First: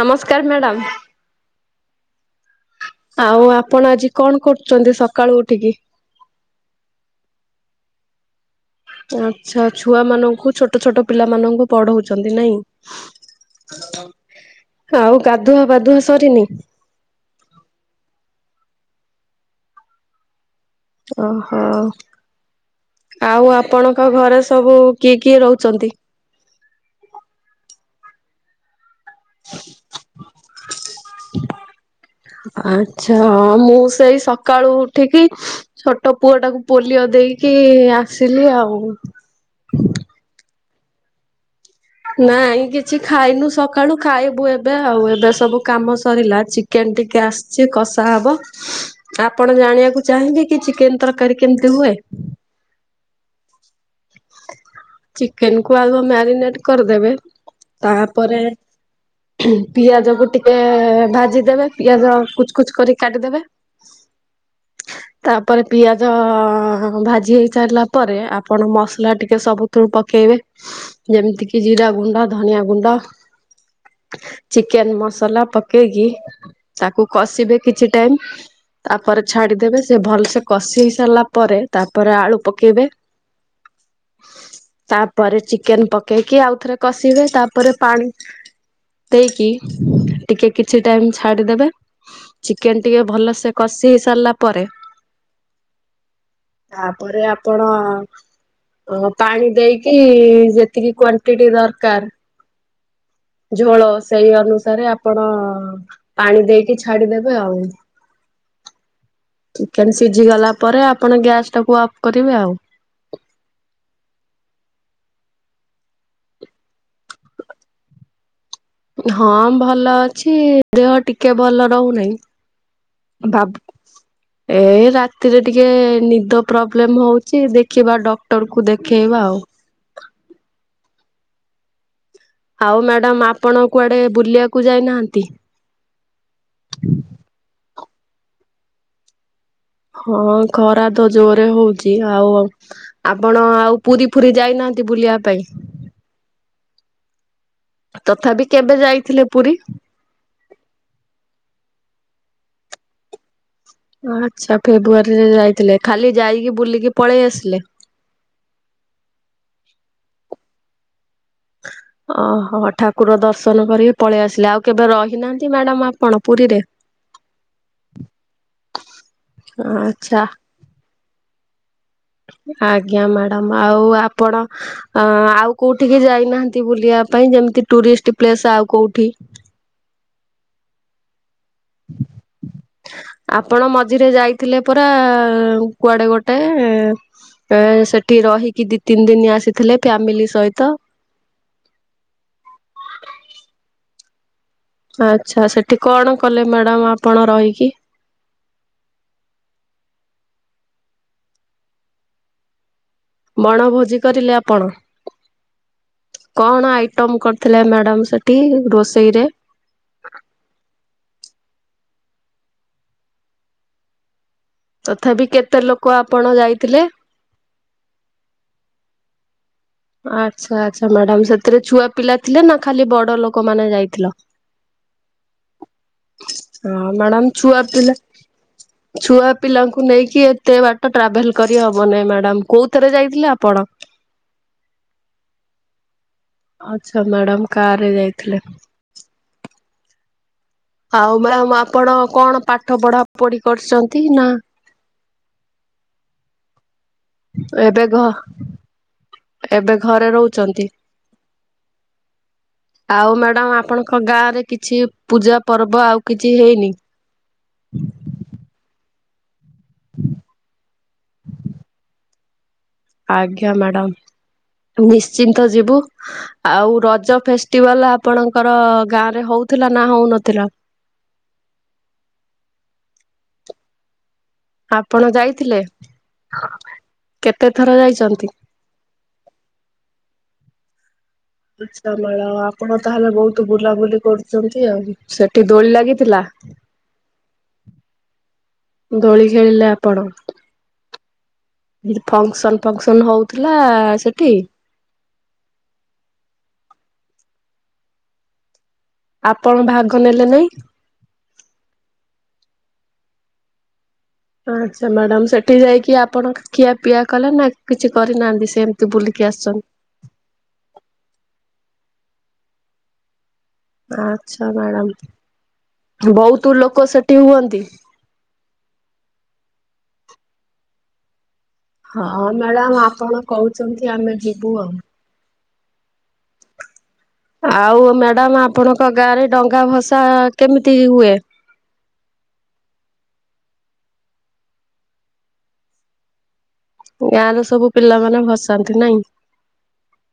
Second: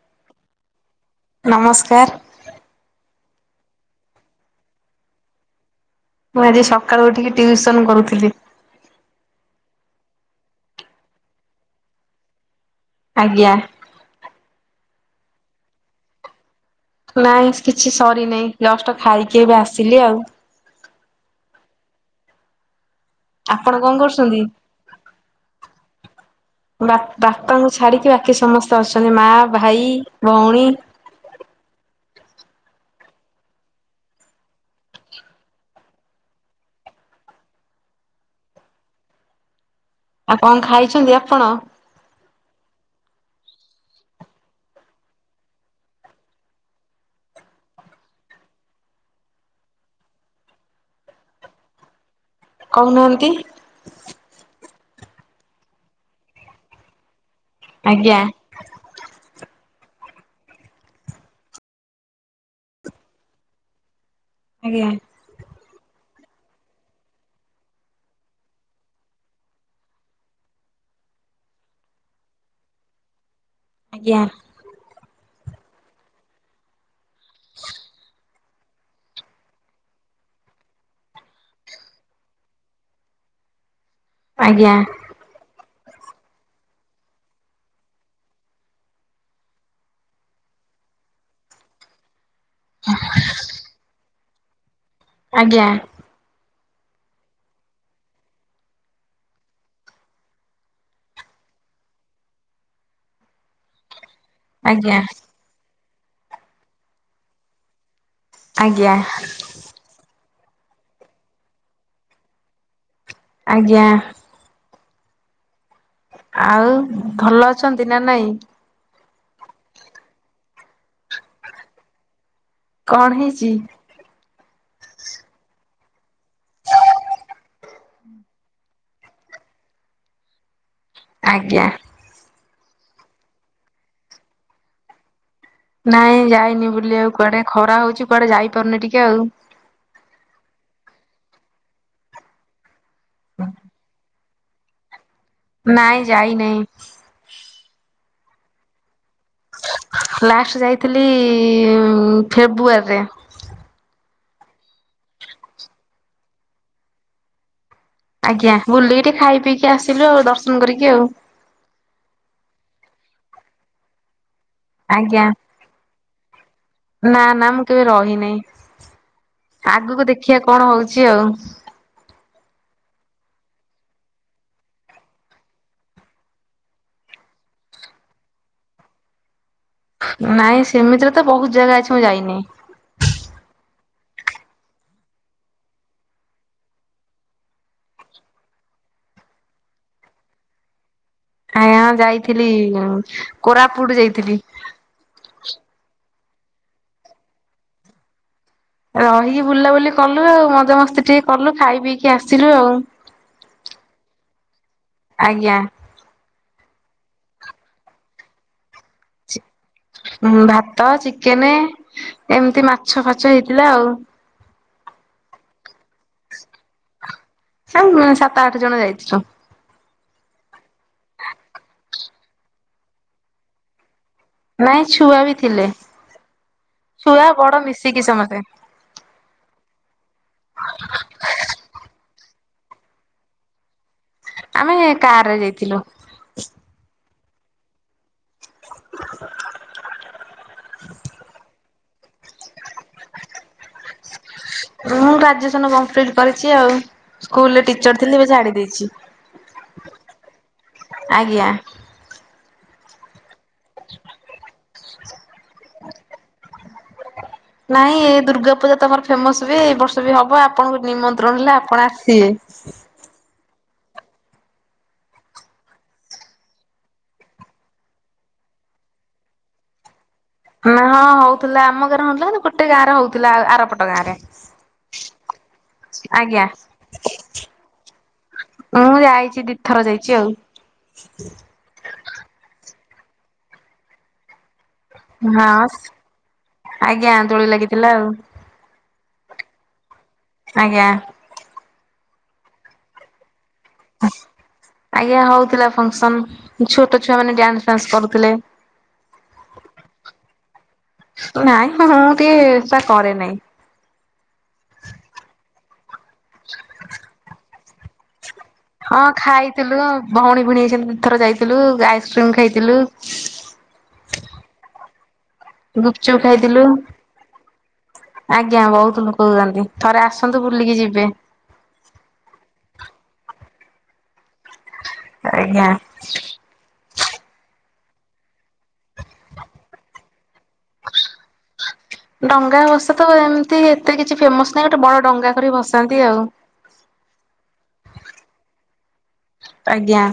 ନମସ୍କାର ମ୍ୟାଡ଼ାମ୍। ନମସ୍କାର। ଆଉ ଆପଣ ଆଜି କଣ କରୁଚନ୍ତି ସକାଳୁ ଉଠିକି। ମୁଁ ଆଜି ସକାଳୁ ଉଠିକି ଟିଉସନ କରୁଥିଲି। ଆଛା ଛୁଆ ମାନଙ୍କୁ ଛୋଟ ଛୋଟ ପିଲାମାନଙ୍କୁ ପଢଉଚନ୍ତି ନାଇଁ? ଆଜ୍ଞା। ଆଉ ଗାଧୁଆ ପାାଧୁଆ ସରିନି। ନାଇଁ କିଛି ସରିନେଇଁ ଜଷ୍ଟ ଖାଇକି ଏବେ ଆସିଲି ଆଉ। ଓହୋ। ଆଉ ଆପଣ କଣ ଆପଣଙ୍କ ଘରେ କରୁଛନ୍ତି? ସବୁ କିଏ କିଏ ରହୁଚନ୍ତି। ବା ବାପାଙ୍କୁ ଛାଡିକି ବାକି ସମସ୍ତେ ଅଛନ୍ତି ମା ଭାଇ ଭଉଣୀ। ଆଛା। ମୁଁ ସେଇ ସକାଳୁ ଉଠିକି ଛୋଟ ପୁଅ ଟାକୁ ପୋଲିଓ ଦେଇକି ଆସିଲି ଆଉ। ଆଉ କଣ ଖାଇଚନ୍ତି ଆପଣ? ନାଇଁ କିଛି ଖାଇନୁ ସକାଳୁ ଖାଇବୁ ଏବେ ଆଉ ଏବେ ସବୁ କାମ ସରିଲା ଚି କେନ ଟିକେ ଆସିଚି କଷା ହବ। ଆପଣ ଜାଣିବାକୁ ଚାହିଁବେ କି ଚିକେନ ତରକାରୀ କେମିତି ହୁଏ? କହୁନାହାନ୍ତି। ଚିକେନ କୁ ଆଗ ମ୍ୟାରିନେଟ କରିଦେବେ। ଆଜ୍ଞା ତାପରେ ପିଆଜ କୁ ଟିକେ ଭାଜିଦେବେ ପିଆଜ କୁଚ କଚ କର କାଟିିଦେବେ। ଆଜ୍ଞା। ତାପରେ ପିଆଜ ଭାଜି ହେଇ ସାରିଲା ପରେ ଆପଣ ମସ ଲା ଟିକେ ସବୁଥିରୁ ପକେଇବେ ଯେମିତି କି ଜିରା ଗୁଣ୍ଡ ଧନିଆ ଗୁଣ୍ଡ ଆଜ୍ଞା। ଚିକେନ୍ ମସଲା ପକେଇକି ତାକୁ କଷିବେ କିଛି ଟାଇମ୍। ତାପରେ ଛାଡିଦେବେ ସେ ଭଲ୍ ସେ କଷି ହେଇ ସାରିଲା ପରେ ତାପରେ ଆଳୁ ପକେଇବେ ଆଜ୍ଞା। ତାପରେ ଚିକେନ୍ ପକେଇକି ଆଉ ଥରେ କଷିବେ ତାପରେ ପାଣି ଦେଇକି ଟିକେ କିଛି ଟାଇମ୍ ଛାଡ଼ିଦେବେ ଚିକେନ୍ ଟିକେ ଭଲସେ କଷି ହେଇ ସାରିଲା ପରେ ଆଜ୍ଞା। ତାପରେ ଆପଣ ପାଣି ଦେଇକି ଯେତିକି କ୍ଵାଣ୍ଟିଟି ଦରକାର ଝୋଳ ସେଇ ଅନୁସାରେ ଆଜ୍ଞା ଆପଣ ପାଣି ଦେଇକି ଛାଡି ଦେବେ ଆଉ। ଆଜ୍ଞା। ଚିକେନ୍ ସିଝି ଗଲା ପରେ ଆପଣ ଗ୍ୟାସ୍ ଟାକୁ ଅଫ୍ କରିବେ ଆଉ। ଆଜ୍ଞା। ଆଉ ଭଲ ଅଛନ୍ତି ନା ନାଇଁ? ହଁ ଭଲ ଅଛି ଦେହ ଟିକେ ଭଲ ରହୁନେହିଁ। କଣ ହେଇଛି? ବାବୁ ଏ ରାତିରେ ଟିକେ ନିଦ ପ୍ରୋବ୍ଲେମ୍ ହୋଉଛି ଦେଖିବା ଡକ୍ଟର ଙ୍କୁ ଦେଖେଇବା ଆଉ। ଆଜ୍ଞା। ଆଉ ମ୍ୟାଡ଼ାମ୍ ଆପଣ କୁଆଡେ ବୁଲିବାକୁ ଯାଇ ନାହାନ୍ତି? ନାଇଁ ଯାଇନି ବୁଲିବାକୁ କୁଆଡେ ଖରା ହଉଛି କୁଆଡେ ଯାଇ ପାରୁନି ଟିକେ ଆଉ। ହଁ ଖରା ତ ଜୋର୍ ରେ ହୋଉଛି ଆଉ ଆପଣ ଆଉ ପୁରୀ ଫୁରୀ ଯାଇ ନାହାନ୍ତି ବୁଲିବା ପାଇଁ? ନାଇଁ ଯାଇ ନେଇଁ। ତଥାପି କେବେ ଯାଇଥିଲେ ପୁରୀ? ଲାଷ୍ଟ୍ ଯାଇଥିଲି ଫେବୃଆରୀରେ। ଆଚ୍ଛା। ଫେବୃଆରୀରେ ଯାଇଥିଲେ ଖାଲି ଯାଇକି ବୁଲିକି ପଳେଇ ଆସିଲେ? ଆଜ୍ଞା ବୁଲିକି ଟିକେ ଖାଇ ପିଇକି ଆସିଲୁ ଆଉ ଦର୍ଶନ କରିକି ଆଉ। ଅ ହଁ ଠାକୁର ଦର୍ଶନ କରିକି ପଳେଇ ଆସିଲେ ଆଉ କେବେ ଆଜ୍ଞା। ରହିନାହାନ୍ତି ମ୍ୟାଡ଼ାମ୍ ଆପଣ ପୁରୀରେ? ନା ନା ମୁଁ କେବେ ରହିନେ଼ଇ ଆଗକୁ ଆଚ୍ଛା ଦେଖିବା କଣ ହଉଛି ଆଉ। ଆଜ୍ଞା ମ୍ୟାଡ଼ାମ୍ ଆଉ ଆପଣ ଅ ଆଉ କୋଉଠିିକି ଯାଇନାହାନ୍ତି ବୁଲିବା ପାଇଁ ଯେମତି ଟୁରିଷ୍ଟ୍ ପ୍ଲେସ୍ ଆଉ କୋଉଠି? ନାଇଁ ସେମିତିରେ ତ ବୋହୁତ୍ ଜାଗା ଅଛି ମୁଁ ଯାଇନି। ଆପଣ ମଝିରେ ଯାଇଥିଲେ ପରା କୁଆଡେ ଗୋଟେ? ଏ ସେଠି ରହିକି ଦି ତିନି ଦିନ୍ ଆସିଥିଲେ ଫ୍ୟାମିଲି ସହିତ। ଆଜ୍ଞା ଯାଇଥିଲି କୋରାପୁଟ୍ ଯାଇଥିଲି। ଆଚ୍ଛା ସେଠି କଣ କଲେ ମ୍ୟାଡ଼ାମ୍ ଆପଣ ରହିକି? ରହିକି ବୁଲାବୁଲି କଲୁ ଆଉ ମଜା ମସ୍ତି ଟିକେ କଲୁ ଖାଇ ପିଇକି ଆସିଲୁ ଆଉ। ବଣଭୋଜି କରିଲେ ଆପଣ? ଆଜ୍ଞା। କଣ ଆଇଟମ୍ କରିଥିଲେ ମ୍ୟାଡାମ୍ ସେଠି ରୋଷେଇରେ? ହଁ ଭାତ ଚିକେନ୍ ଏମିତି ମାଛ ଫାଛ ହେଇଥିଲା ଆଉ। ତଥାପି କେତେ ଲୋକ ଆପଣ ଯାଇଥିଲେ? ସେଇ ସାତ ଆଠ ଜଣ ଯାଇଥିଲୁ। ଆଚ୍ଛା ଆଚ୍ଛା ମ୍ୟାଡାାମ୍ ସେଥିରେ ଛୁଆ ପିଲା ଥିଲେ ନା ଖାଲି ବଡ଼ ଲୋକମାନେ ଯାଇଥିଲ? ନାଇଁ ଛୁଆ ବି ଥିଲେ ହଁ ମ୍ୟାଡାମ ଛୁଆ ବଡ଼ ପିଲା ମିଶିକି ସମସ୍ତେ। ଛୁଆ ପିଲାଙ୍କୁ ନେଇକି ଏତେ ବାଟ ଟ୍ରାଭେଲ୍ କରି ହବନେଇଁ ମ୍ୟାଡ଼ାମ୍ କୋଉ ଥେରେ ଯାଇଥିଲେ ଆପଣ? ଆମେ କାର୍ ରେ ଯାଇଥିଲୁ। ଆଚ୍ଛା ମ୍ୟାଡ଼ାମ୍ କାର୍ ରେ ଯାଇଥିଲେ। [unintelligible] ଆଉ ଆପଣ କଣ ପାଠ ପଢା ପଢି କରିଛନ୍ତି ନା ମୁଁ ଗ୍ରାଜୁଏସନ କମ୍ପ୍ଲିଟ କରିଛି ଆଉ ସ୍କୁଲରେ ଟିଚର ଥିଲି ଏବେ ଛାଡି ଦେଇଛି। ଏବେ ଘରେ ରହୁଛନ୍ତି। ଆଜ୍ଞା। ଆଉ ମ୍ୟାଡ଼ାମ ଆପଣଙ୍କ ଗାଁ ରେ କିଛି ପୂଜା ପର୍ବ ଆଉ କିଛି ହେଇନି। ନାଇଁ ଏ ଦୁର୍ଗାପୂଜା ତମର ଫେମସ ବି ଏଇ ବର୍ଷ ବି ହବ ଆପଣଙ୍କୁ ନିମନ୍ତ୍ରଣ ହେଲେ ଆପଣ ଆସିବେ। ଆଜ୍ଞା ମ୍ୟାଡାମ ନିଶ୍ଚିନ୍ତ ଯିବୁ। ଆଉ ରଜ ଫେଷ୍ଟିଭାଲ ଆପଣଙ୍କର ଗାଁ ରେ ହଉଥିଲା ନା ହଉନଥିଲା। ନା ହଁ ହଉଥିଲା ଆମ ଗାଁରେ ହଉ ନଥିଲା ଗୋଟେ ଗାଁରେ ହଉଥିଲା ଆରପଟ ଗାଁ ରେ। ଆପଣ ଯାଇଥିଲେ ଆଜ୍ଞା। କେତେ ଥର ଯାଇଛନ୍ତି। ମୁଁ ଯାଇଛି ଦି ଥର ଯାଇଛି ଆଉ। [inaudible] ଆଛା ମ୍ୟାଡ଼ମ ଆପଣ ତାହେଲେ ବହୁତ ବୁଲାବୁଲି କରୁ ଚନ୍ତି ଆଉ ସେଠି ଦୋଳି ହଁ। ଲାଗିଥିଲା। ଆଜ୍ଞା ଦୋଳି ଲାଗିଥିଲା ଆଉ। ଦୋଳି ଖେଳିଲେ ଆପଣ। ଆଜ୍ଞା। ଫଙ୍କସନ ଫଙ୍କସନ ହଉଥିଲା ସେଠି। ଆଜ୍ଞା ହଉଥିଲା ଫଙ୍କସନ ଛୋଟ ଛୁଆ ମାନେ ଡ୍ୟାନ୍ସ ଫାନ୍ସ କରୁଥିଲେ। ଆପଣ ଭାଗ ନେଲେ ନାଇଁ। ନାଇଁ ମୁଁ ଟିକେ ସା କରେ ନାଇଁ।। ଆଚ୍ଛା ମ୍ୟାଡାାମ ସେଠି ଯାଇକି ଆପଣ ଖିଆ ପିଆ କଲେ ନା କିଛି କରିନାହାନ୍ତି ସେମତି ହଁ ଖାଇଥିଲୁ ଭଉଣୀ ଭିଣୀ ସ ଦି ଥର ଯାଇଥିଲୁ ଆଇସ୍କ୍ରିମ ଖାଇଥିଲୁ। ଆଛା ମ୍ୟାଡାମ ଗୁପଚୁପ ବହୁତ ଖାଇଥିଲୁ। ଲୋକ ସେଠି ହୁଅନ୍ତି। ଆଜ୍ଞା ବହୁତ ଲୋକ ହୁଅନ୍ତି ଥରେ ଆସନ୍ତୁ ବୁଲିକି ଯିବେ। ହଁ ମ୍ୟାଡାମ ଆପଣ କହୁଛନ୍ତି ଆମେ ଯିବୁ ଆଉ। ଆଜ୍ଞା। ଆଉ ମ୍ୟାଡାାମ ଆପଣଙ୍କ ଗାଁ ରେ ଡଙ୍ଗା ଭସା କେମିତି ହୁଏ। ଡଙ୍ଗା ଭସା ତ ଏମିତି ଏତେ କିଛି ଫେମସ ନାହିଁ ଗୋଟେ ବଡ ଡଙ୍ଗା କରିିକି ଭସାନ୍ତି ଆଉ। ଗାଁ ର ସବୁ ପିଲାମାନେ ଭସାନ୍ତି ନାଇଁ। ଆଜ୍ଞା।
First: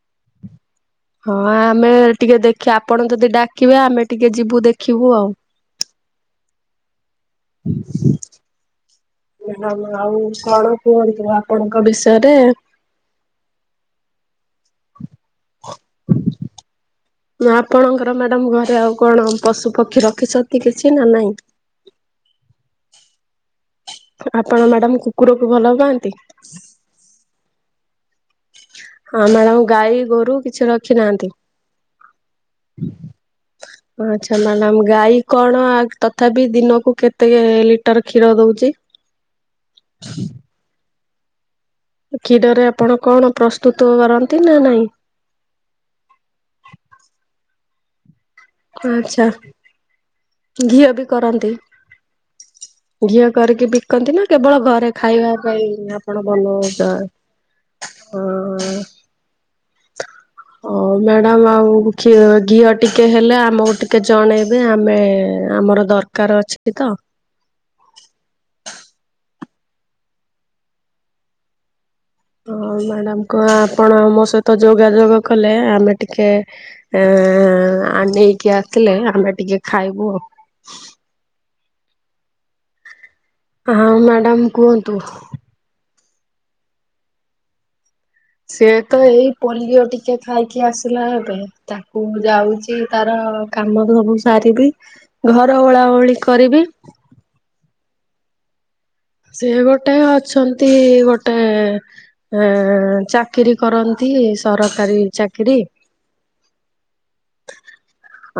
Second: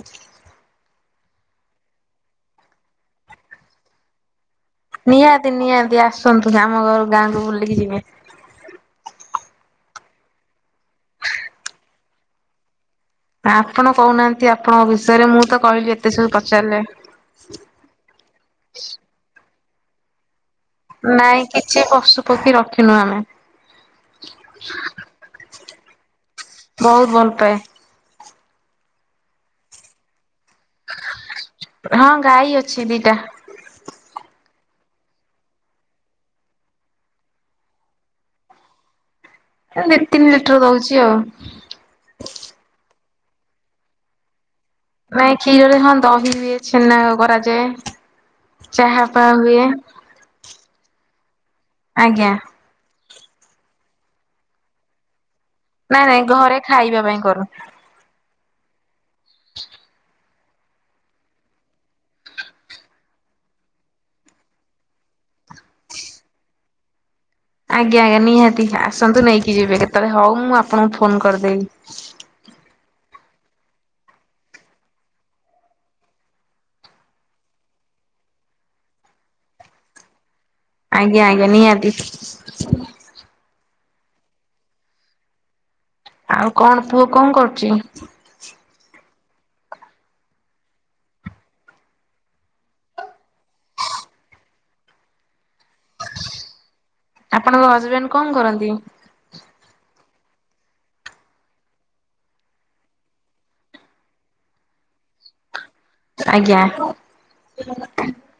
ହଁ ଆମେ ଟିକେ ଦେଖି ଆପଣ ଯଦି ଡାକିବେ ଆମେ ଟିକେ ଯିବୁ ଦେଖ ନିହାତି ନିହାତି ଆସନ୍ତୁ ଆମ ଘର ଗାଁକୁ ବୁଲିକି ଯିବେ। ମ୍ୟାଡ଼ାମ ଆଉ କଣ କୁହନ୍ତୁ ଆପଣଙ୍କ ବିଷୟରେ। ଆପଣ କହୁନାହାନ୍ତି ଆପଣଙ୍କ ବିଷୟରେ ମୁଁ ତ କହିଲି ଏତେ ସବୁ ପଚାରିଲେ। ନା ଆପଣଙ୍କର ମ୍ୟାଡ଼ାମ ଘରେ ଆଉ କଣ ପଶୁ ପକ୍ଷୀ ରଖିଛନ୍ତି କିଛି ନା ନାଇଁ। କିଛି ପଶୁପକ୍ଷୀ ରଖିନୁ ଆମେ। ଆପଣ ମ୍ୟାଡାମ କୁକୁରକୁ ଭଲ ପାଆନ୍ତି। ବହୁତ ଭଲ ପାଏ। ହଁ ମ୍ୟାଡ଼ାମ ଗାଈ ଗୋରୁ କିଛି ରଖି ନାହାନ୍ତି। ହଁ ଗାଈ ଅଛି ଦିଟା। ଓ ଆଚ୍ଛା ମ୍ୟାଡାମ ଗାଈ କଣ ତଥାପି ଦିନକୁ କେତେ ଲିଟର କ୍ଷୀର ଦଉଛି। [inaudible] ଏ ଦି ତିନି ଲିଟର ଦଉଛି ଆଉ। କ୍ଷୀର ରେ ଆପଣ କଣ ପ୍ରସ୍ତୁତ କରନ୍ତି ନା ନାଇଁ। ନାଇଁ କ୍ଷୀରରେ ହଁ ଦହି ଇଏ ଛେନା କରାଯାଏ। ଚାହା ଆଛା ଫାହା ହୁଏ ଘିଅ ବି କରନ୍ତି। ଆଜ୍ଞା। ଘଝିଅ କରିକି ବିକନ୍ତି ନା କେବଳ ଘରେ ଖାଇବା ପାଇଁ ନାଇଁ ନାଇଁ ଆପଣ ଘରେ ବନଉଚ ଖାଇବା ପାଇଁ କରୁ। ହଁ। [inaudible] ହଉ ମ୍ୟାଡାମ ଆଉ ଘିଅ ଘିଅ ଟିକେ ହେଲେ ଆମକୁ ଟିକେ ଜଣେଇବେ ଆମେ ଆମର ଦରକାର ଅଛି କିତ ଆଜ୍ଞା ଆଜ୍ଞା ନିହାତି ଆସନ୍ତୁ ନେଇକି ଯିବେ କେତେବେଳେ ହଉ ମୁଁ ଆପଣଙ୍କୁ ଫୋନ କରିଦେବି ହଁ ମ୍ୟାଡ଼ାମ କଣ ଆପଣ ଆମ ସହିତ ଯୋଗାଯୋଗ କଲେ ଆମେ ଟିକେ ହ ଆ ନେଇକି ଆସିଲେ ଆମେ ଟିକେ ଖାଇବୁ ଆଉ ଆଜ୍ଞା ଆଜ୍ଞା ନିହାତି ହଁ ମ୍ୟାଡ଼ାମ କୁହନ୍ତୁ ଆଉ କଣ ପୁଅ କଣ କରୁଛି? ସିଏ ତ ଏଇ ପୋଲିଓ ଟିକେ ଖାଇକି ଆସିଲା ଏବେ ତାକୁ ଯାଉଛି ତାର କାମ ସବୁ ସାରିବି ଘର ଓଳାଓଳି କରିବି ଆପଣଙ୍କ ହଜବେଣ୍ଡ କଣ କରନ୍ତି? ସେ ଗୋଟେ ଅଛନ୍ତି ଗୋଟେ ଏ ଚାକିରୀ କରନ୍ତି ସରକାରୀ ଚାକିରୀ ଆଜ୍ଞା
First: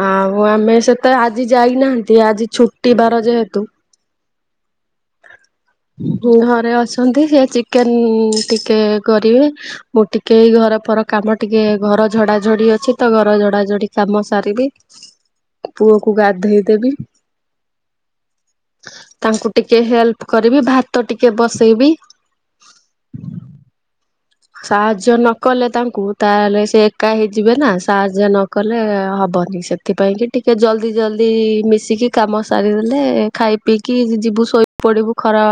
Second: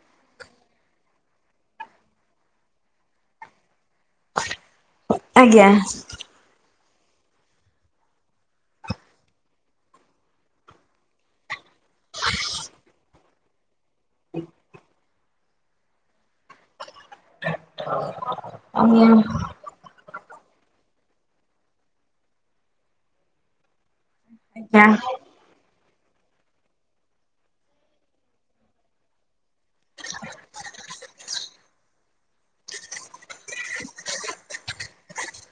ଆଉ ଆମେ ସେତ ଆଜି ଯାଇନାହାନ୍ତି ଆଜି ଛୁଟିବାର ଯେହେତୁ ଆଜ୍ଞା ହୁ ଘରେ ଅସନ୍ତି ସେ ଚିକେନ୍ ଟିକେ କରିବେ ମୁଁ ଟିକେ ଏୟୀ ଘର ଫର କାମ ଟିକେ ଘର ଝଡାଝଡି ଅଛି ତ ଘର ଝଡାଝଡି କାମ ସାରିବି ପୁଅକୁ ଗାଧେଇ ଦେବି ତାଙ୍କୁ ଆଜ୍ଞା ଟିକେ ହେଲ୍ପ କରିବି ଭାତ ଟିକେ ବସେଇବି ଆଜ୍ଞା ସାହାଯ୍ୟ ନ କଲେ ତାଙ୍କୁ ତାହେଲେ ସେ ଏକା ହେଇଯିବେ ନା ସାହାଯ୍ୟ ନ କଲେ ହେବନି ସେ ସେଥିପାଇଁ କି ଟିକେ ଜଲ୍ଦି ଜଲଦି ମିଶିକି କାମ ସାରିଦେଲେ ଖାଇ ପିଇକି ଯିବୁ ଶୋଇ ପଡିବୁ ଖରା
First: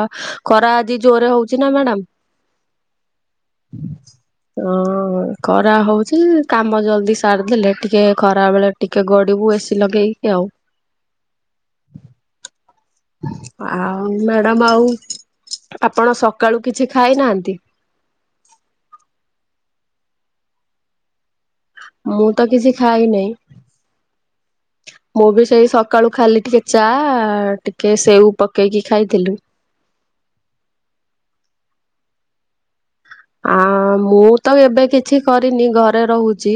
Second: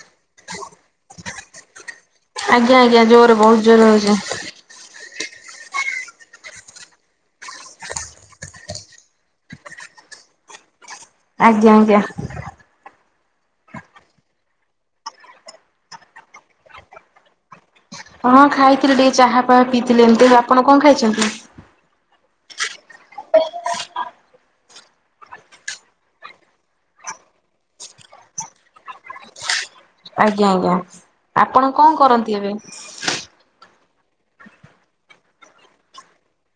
ଖରା ଆଜି ଜୋରେ ହଉଛି ଚିନା ମ୍ୟାଡ଼ାମ ଆଜ୍ଞା ଆଜ୍ଞା ଜୋର ବହୁତ ଜୋର ହଉଛି ହଁ ହ ଖରା ହଉଛି କାମ ଜଲ୍ଦି ସାରିଦେଲେ ଟିକେ ଖରା ବେଳେ ଟିକେ ଗଡିବୁ ଏ ସି ଲଗେଇକି ଆଉ [inaudible] ଆଜ୍ଞା ଆଜ୍ଞା [inaudible] ଆଉ ମ୍ୟାଡାମ ଆଉ ଆପଣ ସକାଳୁ କିଛି ଖାଇନାହାନ୍ତି? ହଁ ଖାଇଥିଲେ ଟିକେ ଚାହା ଫହା ପିଇଥିଲେ ଏମିତି ଆପଣ କଣ ଖାଇଛନ୍ତି? ମୁଁ ତ କିଛି ଖାଇନାଇଁ ମୁଁ ବି ସେଇ ସକାଳୁ ଖାଲି ଟିକେ ଚା ଟିକେ ସେଉ ପକେଇକି ଖାଇଥିଲି ଆଜ୍ଞା ଆଜ୍ଞା ଆପଣ କଣ କରନ୍ତି ଏବେ? ଆ ମୁଁ ତ ଏବେ କିଛି କରିନି ଘରେ ରହୁଛି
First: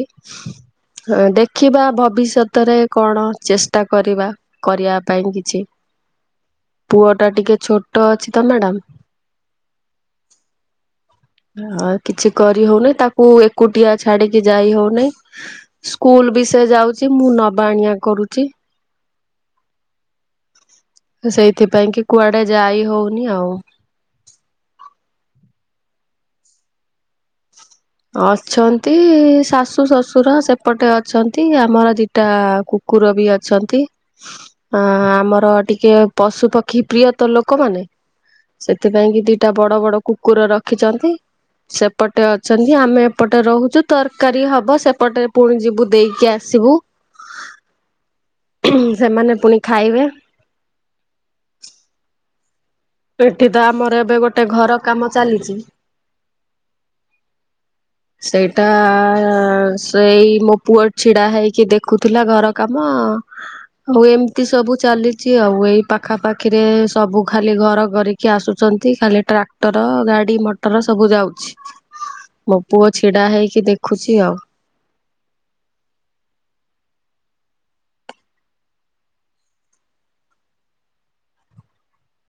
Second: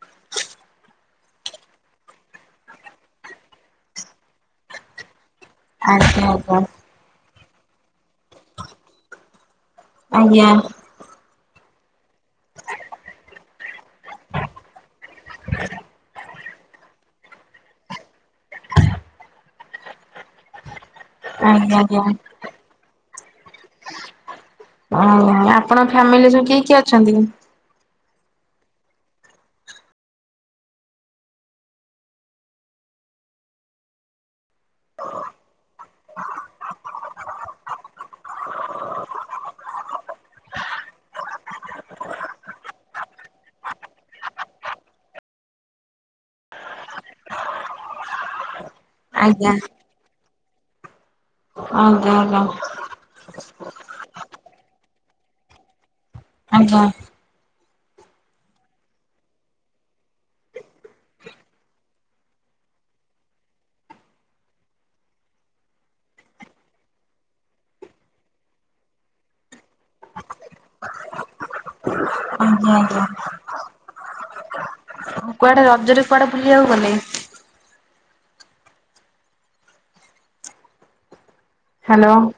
ହ ଦେଖିବା ଭବିଷ୍ୟତରେ କଣ ଚେଷ୍ଟା କରିବା କରିବା ପାଇଁ କିଛି ଆଜ୍ଞା ଆଜ୍ଞ ପୁଅ ଟା ଟିକେ ଛୋଟ ଅଛି ତ ମ୍ୟାଡ଼ାମ ଆଜ୍ଞା ହ କିଛି କରି ହଉନାଇଁ ତାକୁ ଏକୁଟିଆ ଛାଡିକି ଯାଇ ହଉନାଇଁ ସ୍କୁଲ ବି ସେ ଯାଉଛି ମୁଁ ନବା ଆଣିବା କରୁଛି ଆଜ୍ଞା ସେଇଥିପାଇଁ ଆଜ୍ଞା। କି କୁଆଡେ ଯାଇ ହଉନି ଆଉ ଆଉ ଆପଣ ଫ୍ୟାମିଲି ରେ ସବୁ କିଏ କିଏ ଅଛନ୍ତି? ଅଛନ୍ତି ଶାଶୁ ଶଶୁର ସେପଟେ ଅଛନ୍ତି ଆମର ଦିଟା କୁ କୁର ବି ଅଛନ୍ତି। ଅଁ ଆମର ଟିକେ ପଶୁପକ୍ଷୀ ପ୍ରିୟ ତ ଲୋକମାନେ ସେଥିପାଇଁକି ଦିଟା ବଡ ବଡ କୁକୁର ରଖିଛନ୍ତି। ସେପଟେ ଅ ଛନ୍ତି ଆମେ ଏପଟେ ରହୁଛୁ। ତରକାରୀ ହବ, ସେପଟେ ପୁଣି ଯିବୁ ଦେଇକି ଆସିବୁ। [inaudible] [inaudible] ସେମାନେ ପୁଣି ଖାଇବେ ଆଜ୍ଞା ଆଜ୍ଞା। ଏଠି ତ ଆମର ଏବେ ଗୋଟେ ଘର କାମ ଚାଲିଛି ଆଜ୍ଞା। [inaudible] ସେଇଟା ଆ ସେଇ ମୋ ପୁଅ ଛିଡା ହେଇକି ଦେଖୁଥିଲା ଘର କାମ ଅ ଆଉ ଏମତି ସବୁ ଚାଲିଚି ଆଉ। ଏଇ ପାଖାପାଖିରେ ସବୁ ଖାଲି ଘର କରିକି ଆସୁଛନ୍ତି, ଖାଲି ଟ୍ରାକ୍ଟର, ଗାଡି ମଟର ସବୁ ଯାଉଛି। ମୋ ଆଜ୍ଞା ପୁଅ ଆଜ୍ଞା। ଛିଡ଼ା ହେଇକି ଦେଖୁଛି ଆଉ। କୁଆଡେ ରଜରେ କୁଆଡେ ବୁଲିଆକୁ ଗଲେ? ହ୍ୟାଲୋ।